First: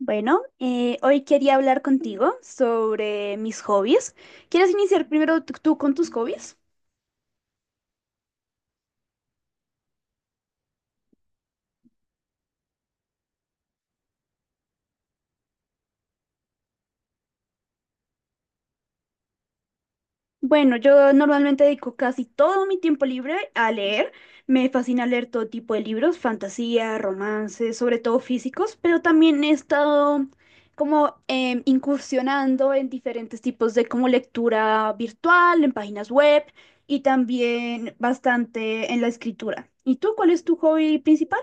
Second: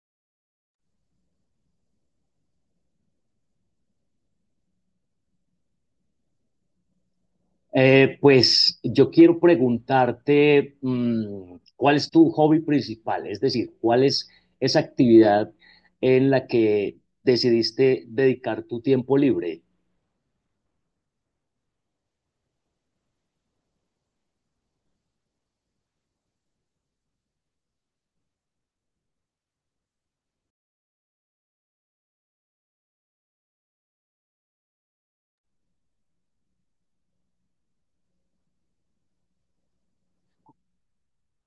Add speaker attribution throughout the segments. Speaker 1: Bueno, hoy quería hablar contigo sobre mis hobbies. ¿Quieres iniciar primero tú con tus hobbies?
Speaker 2: Pues yo quiero preguntarte cuál es tu hobby principal, es decir, cuál es esa actividad en la que decidiste dedicar tu tiempo libre.
Speaker 1: Bueno, yo normalmente dedico casi todo mi tiempo libre a leer. Me fascina leer todo tipo de libros, fantasía, romances, sobre todo físicos, pero también he estado como incursionando en diferentes tipos de como lectura virtual, en páginas web y también bastante en la escritura. ¿Y tú cuál es tu hobby principal?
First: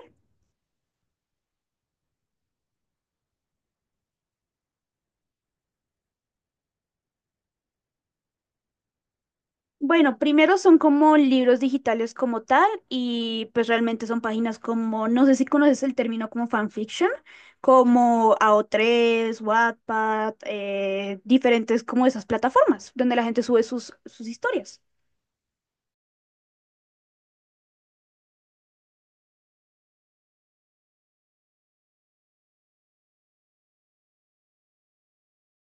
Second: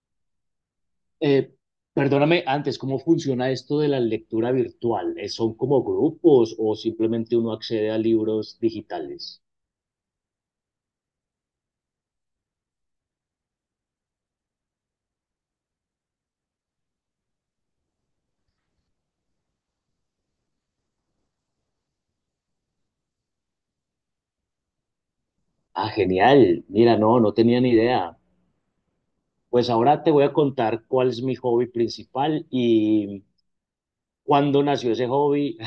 Speaker 2: Eh, Perdóname antes, ¿cómo funciona esto de la lectura virtual? ¿Son como grupos o simplemente uno accede a libros digitales?
Speaker 1: Bueno, primero son como libros digitales como tal y pues realmente son páginas como, no sé si conoces el término como fanfiction, como AO3, Wattpad, diferentes como esas plataformas donde la gente sube sus historias.
Speaker 2: Ah, genial. Mira, no, no tenía ni idea. Pues ahora te voy a contar cuál es mi hobby principal y cuándo nació ese hobby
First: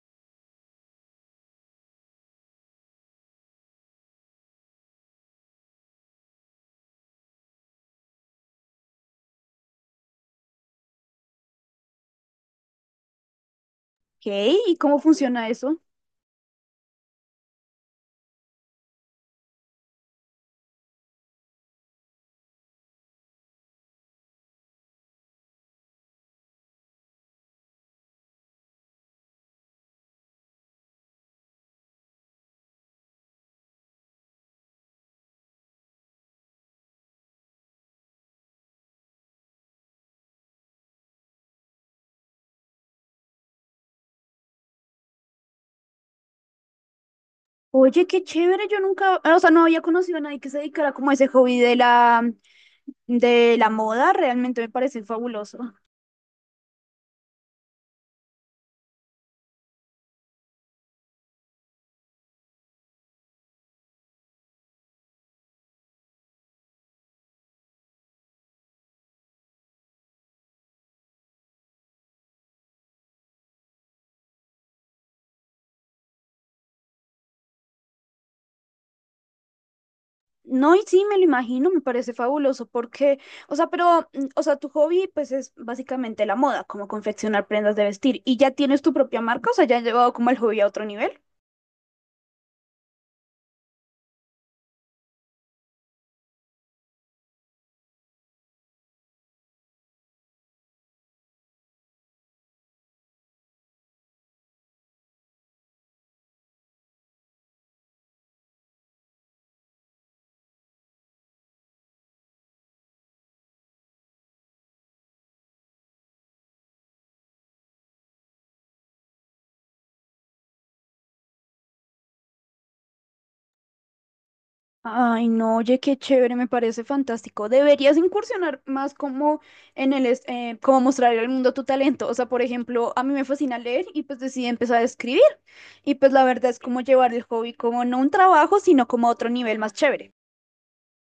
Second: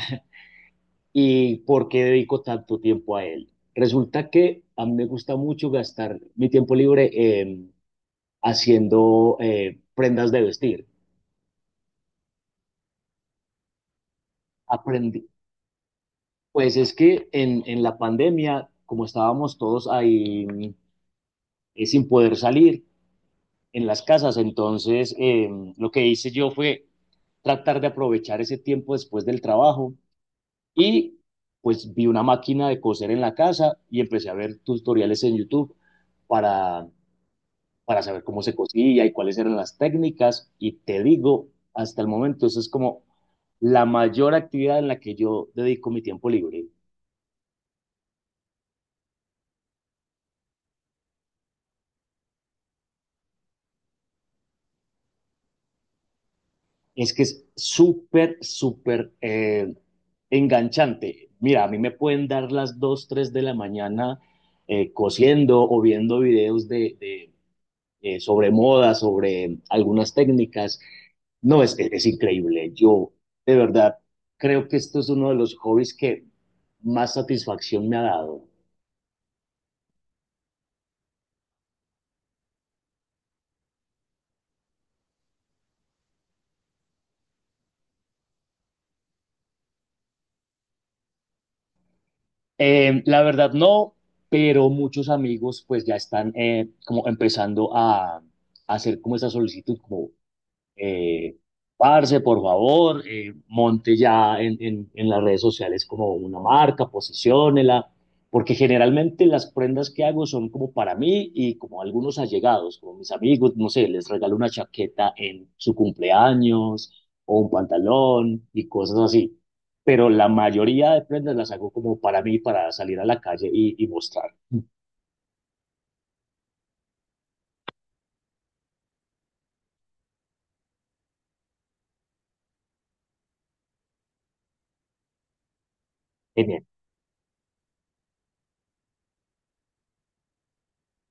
Speaker 2: y por qué dedico tanto tiempo a él. Resulta que a mí me gusta mucho gastar mi tiempo libre haciendo prendas de vestir.
Speaker 1: Ok, ¿y cómo
Speaker 2: Aprendí.
Speaker 1: funciona eso?
Speaker 2: Pues es que en la pandemia, como estábamos todos ahí sin poder salir en las casas, entonces lo que hice yo fue tratar de aprovechar ese tiempo después del trabajo y pues vi una máquina de coser en la casa y empecé a ver tutoriales en YouTube para para saber cómo se cosía y cuáles eran las técnicas. Y te digo, hasta el momento, eso es como la mayor actividad en la que yo dedico mi tiempo libre.
Speaker 1: Oye, qué chévere, yo nunca, ah, o sea, no había conocido a nadie que se dedicara como a ese hobby de de la moda, realmente me parece fabuloso.
Speaker 2: Es que es súper, súper enganchante. Mira, a mí me pueden dar las 2 3 de la mañana cosiendo o viendo videos de sobre moda, sobre algunas técnicas. No, es increíble. Yo, de verdad, creo que esto es uno de los hobbies que más satisfacción me ha dado.
Speaker 1: No, y sí, me lo imagino, me parece fabuloso porque, o sea, pero, o sea, tu hobby pues es básicamente la moda, como confeccionar prendas de vestir. ¿Y ya tienes tu propia marca? O sea, ¿ya has llevado como el hobby a otro nivel?
Speaker 2: La verdad no, pero muchos amigos pues ya están como empezando a hacer como esa solicitud, como Eh, parce, por favor, monte ya en las redes sociales como una marca, posiciónela, porque generalmente las prendas que hago son como para mí y como algunos allegados, como mis amigos, no sé, les regalo una chaqueta en su cumpleaños o un pantalón y cosas así. Pero la mayoría de prendas las hago como para mí, para salir a la calle y mostrar.
Speaker 1: Ay, no, oye, qué chévere, me parece fantástico. Deberías incursionar más como en como mostrar al mundo tu talento. O sea, por ejemplo, a mí me fascina leer y pues decidí empezar a escribir. Y pues la verdad es
Speaker 2: Genial.
Speaker 1: como llevar el hobby como no un trabajo, sino como a otro nivel más chévere.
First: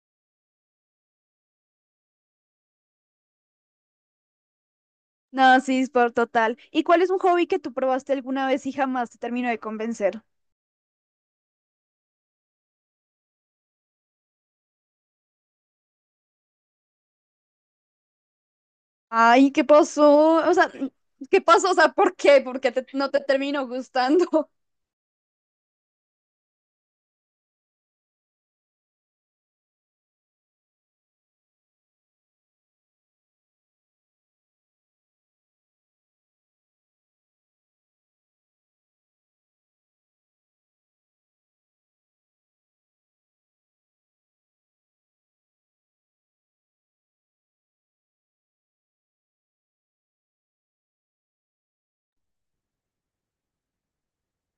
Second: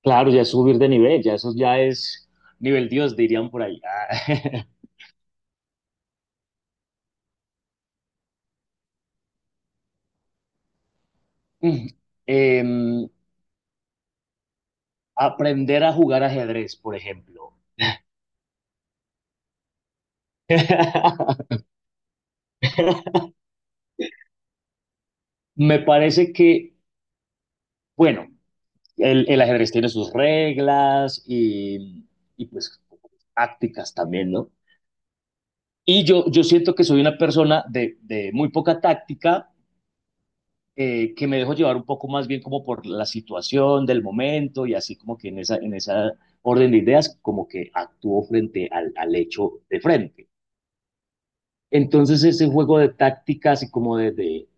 Speaker 2: Claro, ya es subir de nivel, ya eso ya es nivel Dios, dirían por ahí.
Speaker 1: No, sí, es por total. ¿Y cuál es un hobby que tú probaste alguna vez y jamás te terminó de convencer?
Speaker 2: Mm, em, aprender a jugar ajedrez, por ejemplo.
Speaker 1: Ay, ¿qué pasó? O sea, ¿qué pasó? O sea, ¿por qué? ¿No te terminó gustando?
Speaker 2: Me parece que, bueno, el ajedrez tiene sus reglas y, pues tácticas también, ¿no? Y yo siento que soy una persona de muy poca táctica, que me dejo llevar un poco más bien como por la situación del momento y así como que en esa orden de ideas, como que actúo frente al, al hecho de frente. Entonces ese juego de tácticas y como de, de,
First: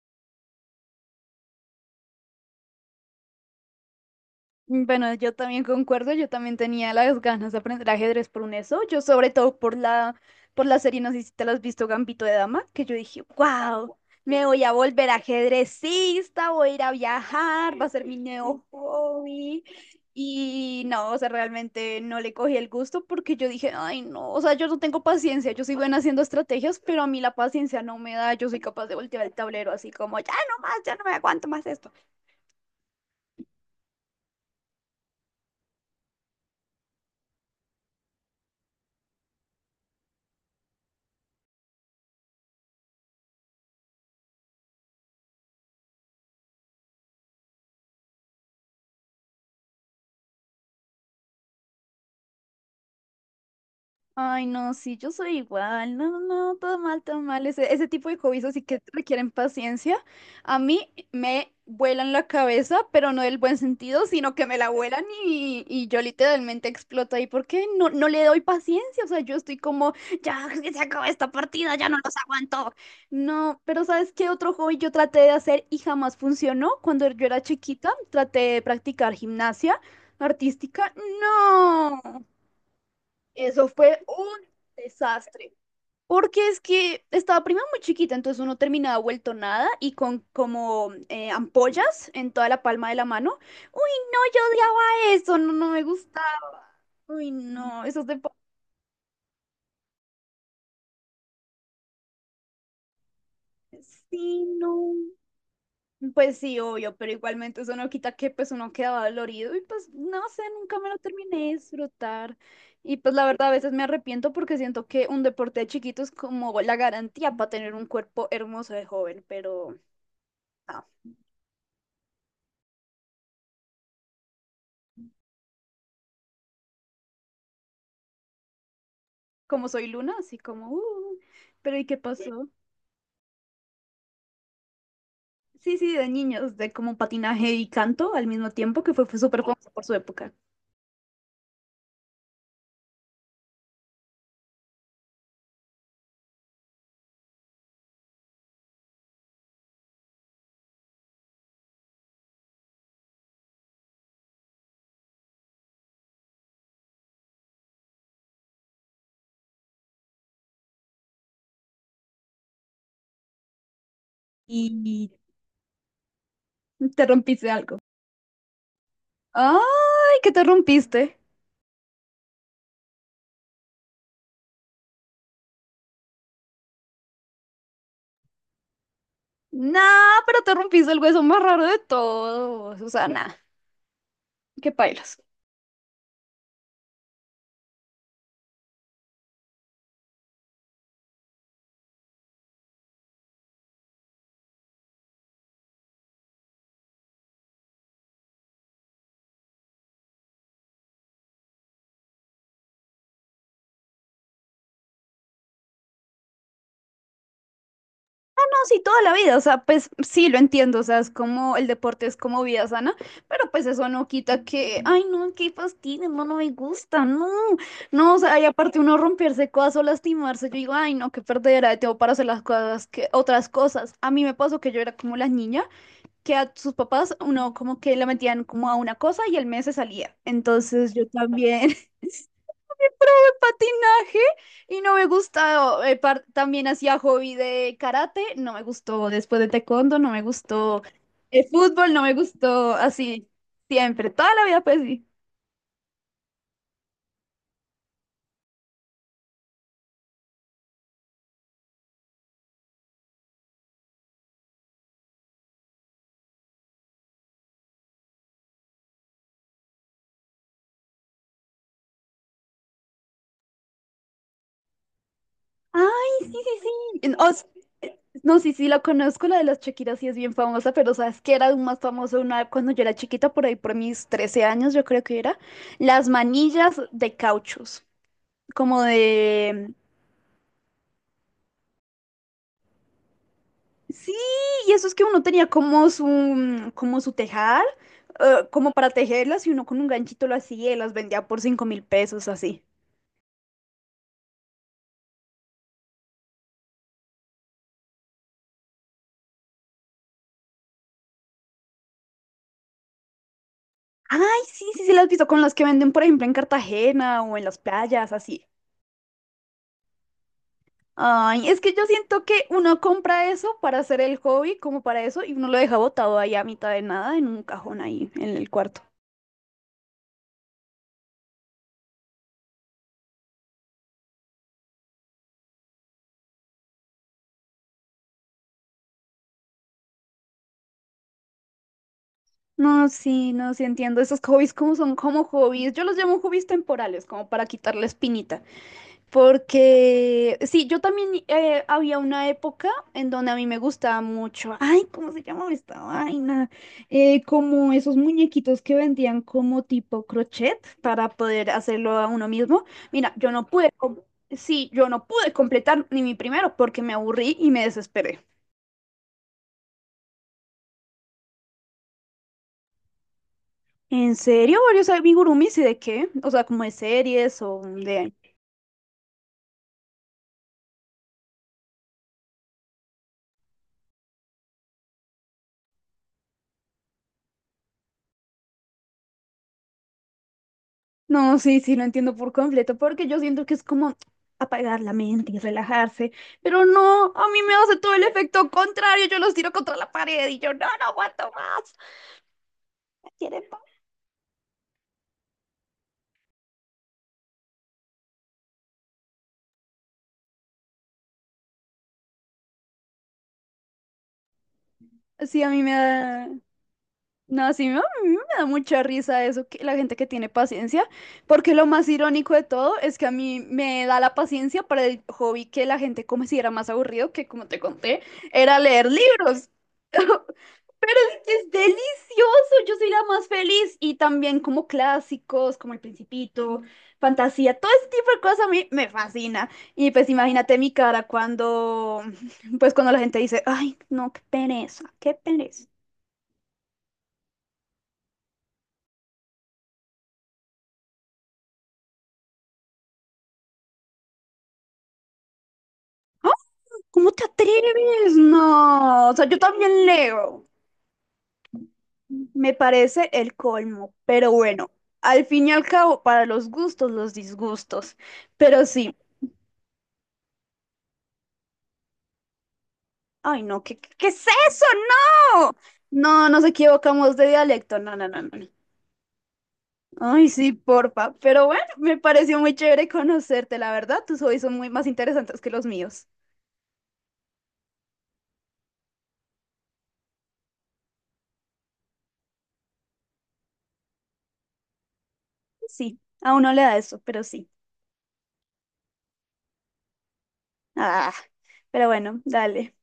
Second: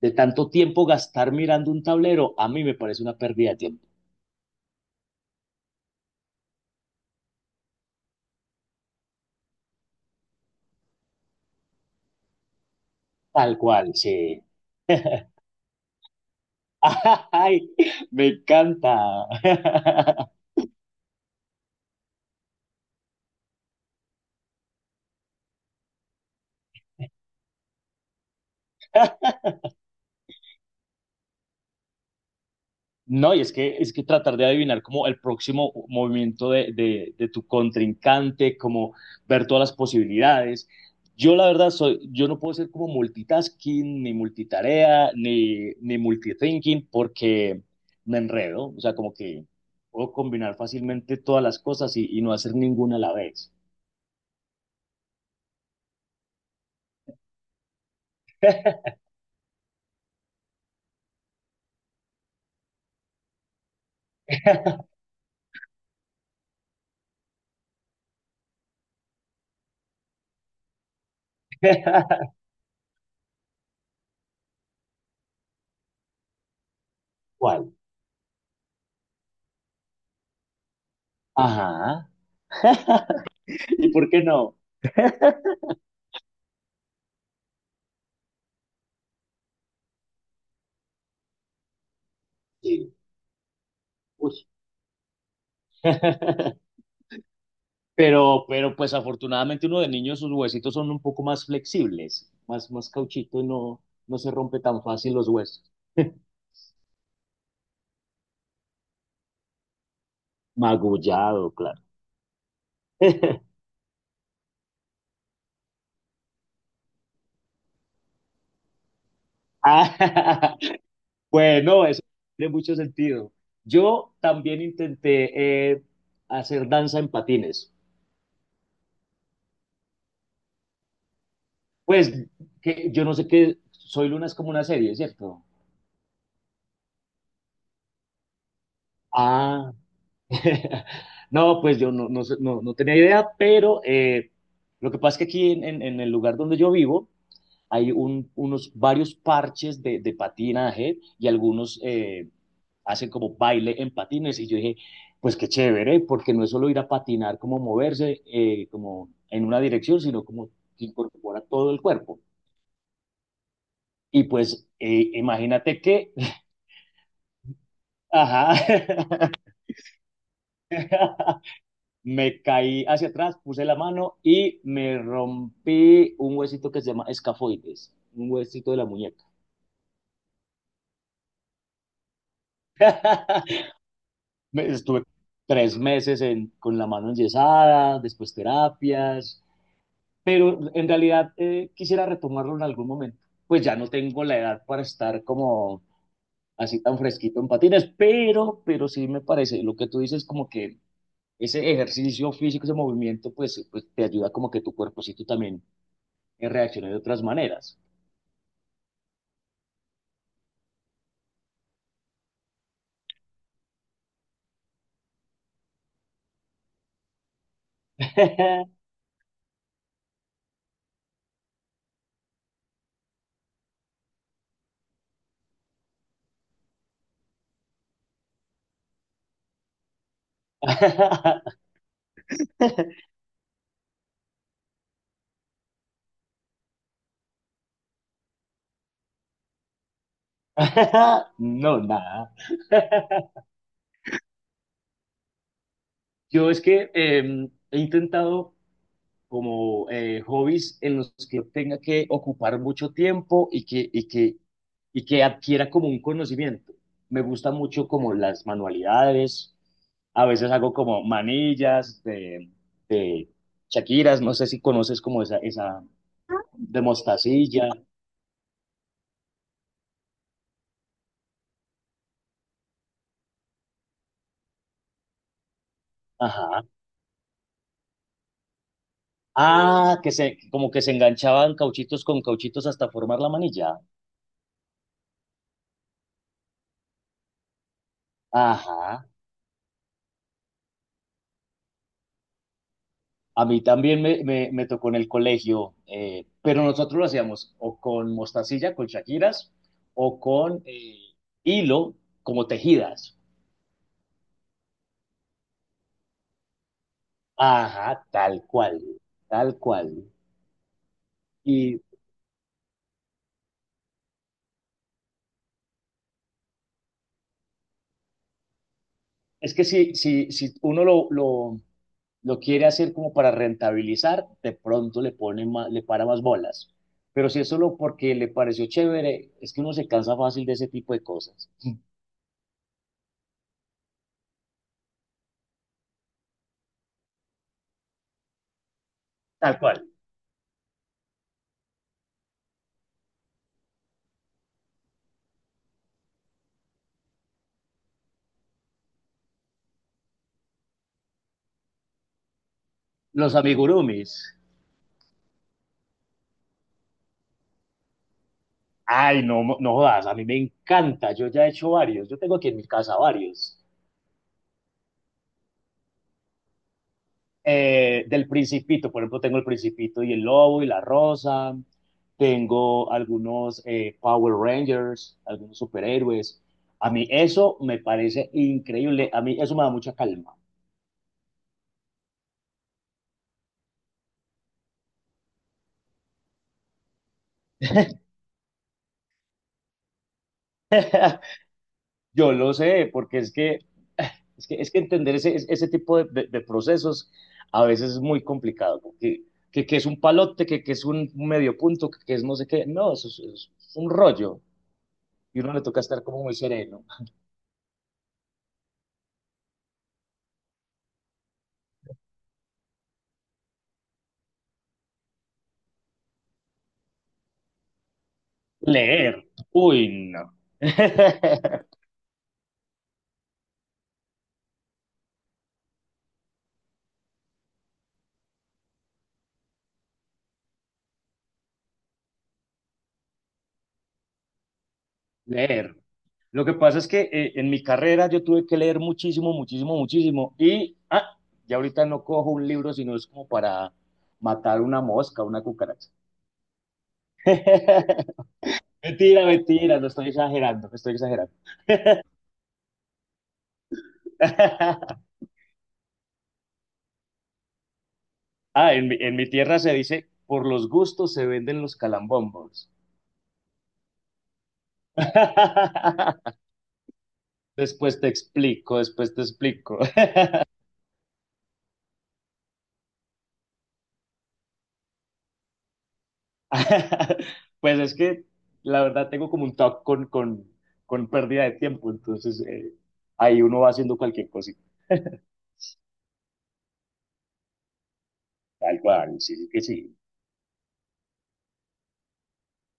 Speaker 2: de tanto tiempo gastar mirando un tablero, a mí me parece una pérdida de tiempo.
Speaker 1: Bueno, yo también concuerdo, yo también tenía las ganas de aprender ajedrez por un eso, yo sobre todo por por la serie, no sé si te la has visto, Gambito de Dama, que yo dije,
Speaker 2: Tal cual,
Speaker 1: wow,
Speaker 2: sí.
Speaker 1: me voy a volver ajedrecista, voy a ir a
Speaker 2: Ay,
Speaker 1: viajar, va a ser mi
Speaker 2: me
Speaker 1: nuevo
Speaker 2: encanta.
Speaker 1: hobby. Y no, o sea, realmente no le cogí el gusto porque yo dije, ay, no, o sea, yo no tengo paciencia, yo soy buena haciendo estrategias, pero a mí la paciencia no me da, yo soy capaz de voltear el tablero así como, ya no más, ya no me aguanto más esto.
Speaker 2: No, y es que tratar de adivinar como el próximo movimiento de tu contrincante, como ver todas las posibilidades. Yo la verdad soy, yo no puedo ser como multitasking, ni multitarea, ni, ni multithinking, porque me enredo. O sea, como que puedo combinar fácilmente todas las cosas y no hacer ninguna a la vez.
Speaker 1: Ay, no, sí, yo soy igual. No, no, todo mal, todo mal. Ese tipo de hobbies así que requieren paciencia. A mí me vuelan la cabeza, pero no del buen sentido, sino que me la vuelan y yo literalmente exploto ahí porque no le doy paciencia. O sea, yo estoy como, ya que se acaba esta partida, ya no los aguanto. No, pero ¿sabes qué otro hobby yo traté de hacer y jamás funcionó? Cuando yo era
Speaker 2: ¿Cuál?
Speaker 1: chiquita, traté de practicar gimnasia artística. No.
Speaker 2: Ajá.
Speaker 1: Eso
Speaker 2: ¿Y
Speaker 1: fue
Speaker 2: por qué
Speaker 1: un
Speaker 2: no?
Speaker 1: desastre. Porque es que estaba prima muy chiquita, entonces uno terminaba vuelto nada y con como ampollas en toda la palma de
Speaker 2: Sí.
Speaker 1: la mano. Uy, no, yo
Speaker 2: Uy.
Speaker 1: odiaba eso, no, no me gustaba. Uy, no, esos deportes,
Speaker 2: Pero pues afortunadamente uno de niño sus huesitos son un poco más flexibles, más, más cauchito y no, no se
Speaker 1: sí,
Speaker 2: rompe
Speaker 1: no.
Speaker 2: tan fácil los huesos.
Speaker 1: Pues sí, obvio, pero igualmente eso no quita que pues uno quedaba dolorido y pues no sé, nunca me lo terminé de
Speaker 2: Magullado, claro.
Speaker 1: disfrutar. Y pues la verdad a veces me arrepiento porque siento que un deporte de chiquito es como la garantía para tener un cuerpo hermoso de joven, pero
Speaker 2: Ah,
Speaker 1: ah,
Speaker 2: bueno, eso tiene mucho sentido. Yo también intenté hacer danza en patines.
Speaker 1: como soy Luna, así como, pero ¿y qué
Speaker 2: Pues
Speaker 1: pasó?
Speaker 2: que yo no sé qué, Soy Luna es como una serie, ¿cierto?
Speaker 1: Sí, sí, de niños, de como patinaje y canto al mismo tiempo, que fue, fue súper famoso
Speaker 2: Ah,
Speaker 1: por su época.
Speaker 2: no, pues yo no tenía idea, pero lo que pasa es que aquí en el lugar donde yo vivo, hay unos varios parches de patinaje y algunos hacen como baile en patines. Y yo dije, pues qué chévere, porque no es solo ir a patinar, como moverse como en una dirección, sino como que incorpora todo el cuerpo. Y
Speaker 1: Y
Speaker 2: pues imagínate que,
Speaker 1: te rompiste algo.
Speaker 2: ajá,
Speaker 1: ¡Ay, que te rompiste!
Speaker 2: me caí hacia atrás, puse la mano y me rompí un huesito que se llama escafoides, un huesito de la muñeca.
Speaker 1: Nah, pero te rompiste el hueso más raro de todo, Susana. Qué
Speaker 2: Estuve
Speaker 1: pailas.
Speaker 2: tres meses con la mano enyesada, después terapias, pero en realidad quisiera retomarlo en algún momento. Pues ya no tengo la edad para estar como así tan fresquito en patines, pero sí me parece, lo que tú dices como que ese ejercicio físico, ese movimiento, pues, pues te ayuda como que tu cuerpocito también reaccione de otras maneras.
Speaker 1: Ah, no, sí, toda la vida, o sea, pues sí, lo entiendo, o sea, es como el deporte es como vida sana, pero pues eso no quita que, ay, no, qué fastidio, no, no me gusta, no, no, o sea, y aparte uno romperse cosas o lastimarse, yo digo, ay, no, qué perdera de tiempo para hacer las cosas, que otras cosas. A mí me pasó que yo era como la niña que a sus papás uno como que la metían como a una cosa y el mes se salía, entonces yo también. Patinaje y no me gustó. También hacía hobby de karate, no me gustó. Después de taekwondo, no me gustó. El
Speaker 2: No,
Speaker 1: fútbol, no me
Speaker 2: nada.
Speaker 1: gustó. Así, siempre, toda la vida, pues sí.
Speaker 2: Yo es que he intentado como hobbies en los que tenga que ocupar mucho tiempo y que adquiera como un conocimiento. Me gusta mucho como las manualidades, a veces hago como manillas de Shakiras, no sé si conoces como esa
Speaker 1: Ay, sí, sí,
Speaker 2: de
Speaker 1: sí.
Speaker 2: mostacilla,
Speaker 1: Eh, No, sí, sí, la conozco, la de las Shakira sí es bien famosa, pero sabes que era aún más famoso una cuando yo era chiquita, por ahí por mis 13 años, yo creo que era, las
Speaker 2: ajá.
Speaker 1: manillas de cauchos, como de
Speaker 2: Ah, que se, como que se enganchaban cauchitos con cauchitos hasta formar la manilla.
Speaker 1: sí, y eso es que uno tenía como su tejar, como para
Speaker 2: Ajá.
Speaker 1: tejerlas, y uno con un ganchito lo hacía y las vendía por 5000 pesos, así.
Speaker 2: A mí también me tocó en el colegio, pero nosotros lo hacíamos o con mostacilla, con shakiras, o con hilo, como tejidas.
Speaker 1: Ay, sí, sí, sí, las he visto con las que venden, por ejemplo, en Cartagena o en las
Speaker 2: Ajá,
Speaker 1: playas, así.
Speaker 2: tal cual, tal cual.
Speaker 1: Ay, es que yo
Speaker 2: Y
Speaker 1: siento que uno compra eso para hacer el hobby, como para eso, y uno lo deja botado ahí a mitad de nada en un cajón ahí en el cuarto.
Speaker 2: es que si uno lo quiere hacer como para rentabilizar, de pronto le pone le para más bolas. Pero si es solo porque le pareció chévere, es que uno se cansa fácil de ese tipo de cosas.
Speaker 1: No, sí, no, sí entiendo. Esos hobbies como son como hobbies. Yo los llamo hobbies temporales, como para quitar la espinita.
Speaker 2: Tal cual.
Speaker 1: Porque, sí, yo también había una época en donde a mí me gustaba mucho, ay, ¿cómo se llamaba esta vaina? Como esos muñequitos que vendían como tipo crochet para poder hacerlo a uno mismo. Mira, yo
Speaker 2: Los
Speaker 1: no pude, com-
Speaker 2: amigurumis.
Speaker 1: sí, yo no pude completar ni mi primero porque me aburrí y me desesperé.
Speaker 2: Ay, no, no jodas, a mí me encanta, yo ya he hecho varios, yo tengo aquí en mi casa varios.
Speaker 1: ¿En serio? ¿Varios amigurumis y de qué? O sea, como de series o de
Speaker 2: Del Principito, por ejemplo, tengo el Principito y el Lobo y la Rosa, tengo algunos Power Rangers, algunos superhéroes. A mí eso me parece increíble, a mí eso me da mucha calma.
Speaker 1: no, sí, sí, lo entiendo por completo, porque yo siento que es como apagar la mente y relajarse, pero no, a mí me hace todo el efecto contrario, yo los tiro contra la pared y yo no, no aguanto más,
Speaker 2: Yo lo sé, porque es
Speaker 1: ¿quieren paz?
Speaker 2: que, es que entender ese tipo de procesos a veces es muy complicado, porque que es un palote, que es un medio punto, que es no sé qué, no, eso es un rollo,
Speaker 1: Sí,
Speaker 2: y
Speaker 1: a
Speaker 2: uno
Speaker 1: mí
Speaker 2: le
Speaker 1: me
Speaker 2: toca estar como
Speaker 1: da,
Speaker 2: muy sereno.
Speaker 1: no, sí, a mí me da mucha risa eso, que la gente que tiene paciencia, porque lo más irónico de todo es que a mí me da la paciencia para el hobby que la gente considera más aburrido, que como te conté, era leer
Speaker 2: Leer,
Speaker 1: libros.
Speaker 2: uy, no.
Speaker 1: Pero es que es delicioso, yo soy la más feliz. Y también como clásicos, como El Principito, Fantasía, todo ese tipo de cosas a mí me fascina. Y pues imagínate mi cara cuando, pues cuando la gente dice, ay, no, qué pereza, qué pereza.
Speaker 2: Leer. Lo que pasa es que en mi carrera yo tuve que leer muchísimo, muchísimo, muchísimo, y ya ahorita no cojo un libro, sino es como para matar una mosca, una cucaracha.
Speaker 1: ¿Cómo te atreves? No, o sea,
Speaker 2: Mentira,
Speaker 1: yo
Speaker 2: mentira,
Speaker 1: también
Speaker 2: no estoy
Speaker 1: leo.
Speaker 2: exagerando, no estoy exagerando.
Speaker 1: Me parece el colmo, pero bueno, al fin y al cabo, para los gustos, los disgustos. Pero
Speaker 2: Ah, en
Speaker 1: sí,
Speaker 2: mi, en mi tierra se dice, por los gustos se venden los calambombos.
Speaker 1: ay no, ¿qué, qué es eso? No, no, nos equivocamos de dialecto, no,
Speaker 2: Después
Speaker 1: no,
Speaker 2: te
Speaker 1: no, no. no.
Speaker 2: explico, después te explico.
Speaker 1: Ay, sí, porfa, pero bueno, me pareció muy chévere conocerte, la verdad, tus hobbies son muy más interesantes que los míos.
Speaker 2: Pues es que la verdad tengo como un talk con pérdida de tiempo, entonces ahí uno va haciendo cualquier cosita.
Speaker 1: Sí, a uno le da eso, pero sí.
Speaker 2: Tal cual, sí, que sí.
Speaker 1: Ah, pero bueno, dale.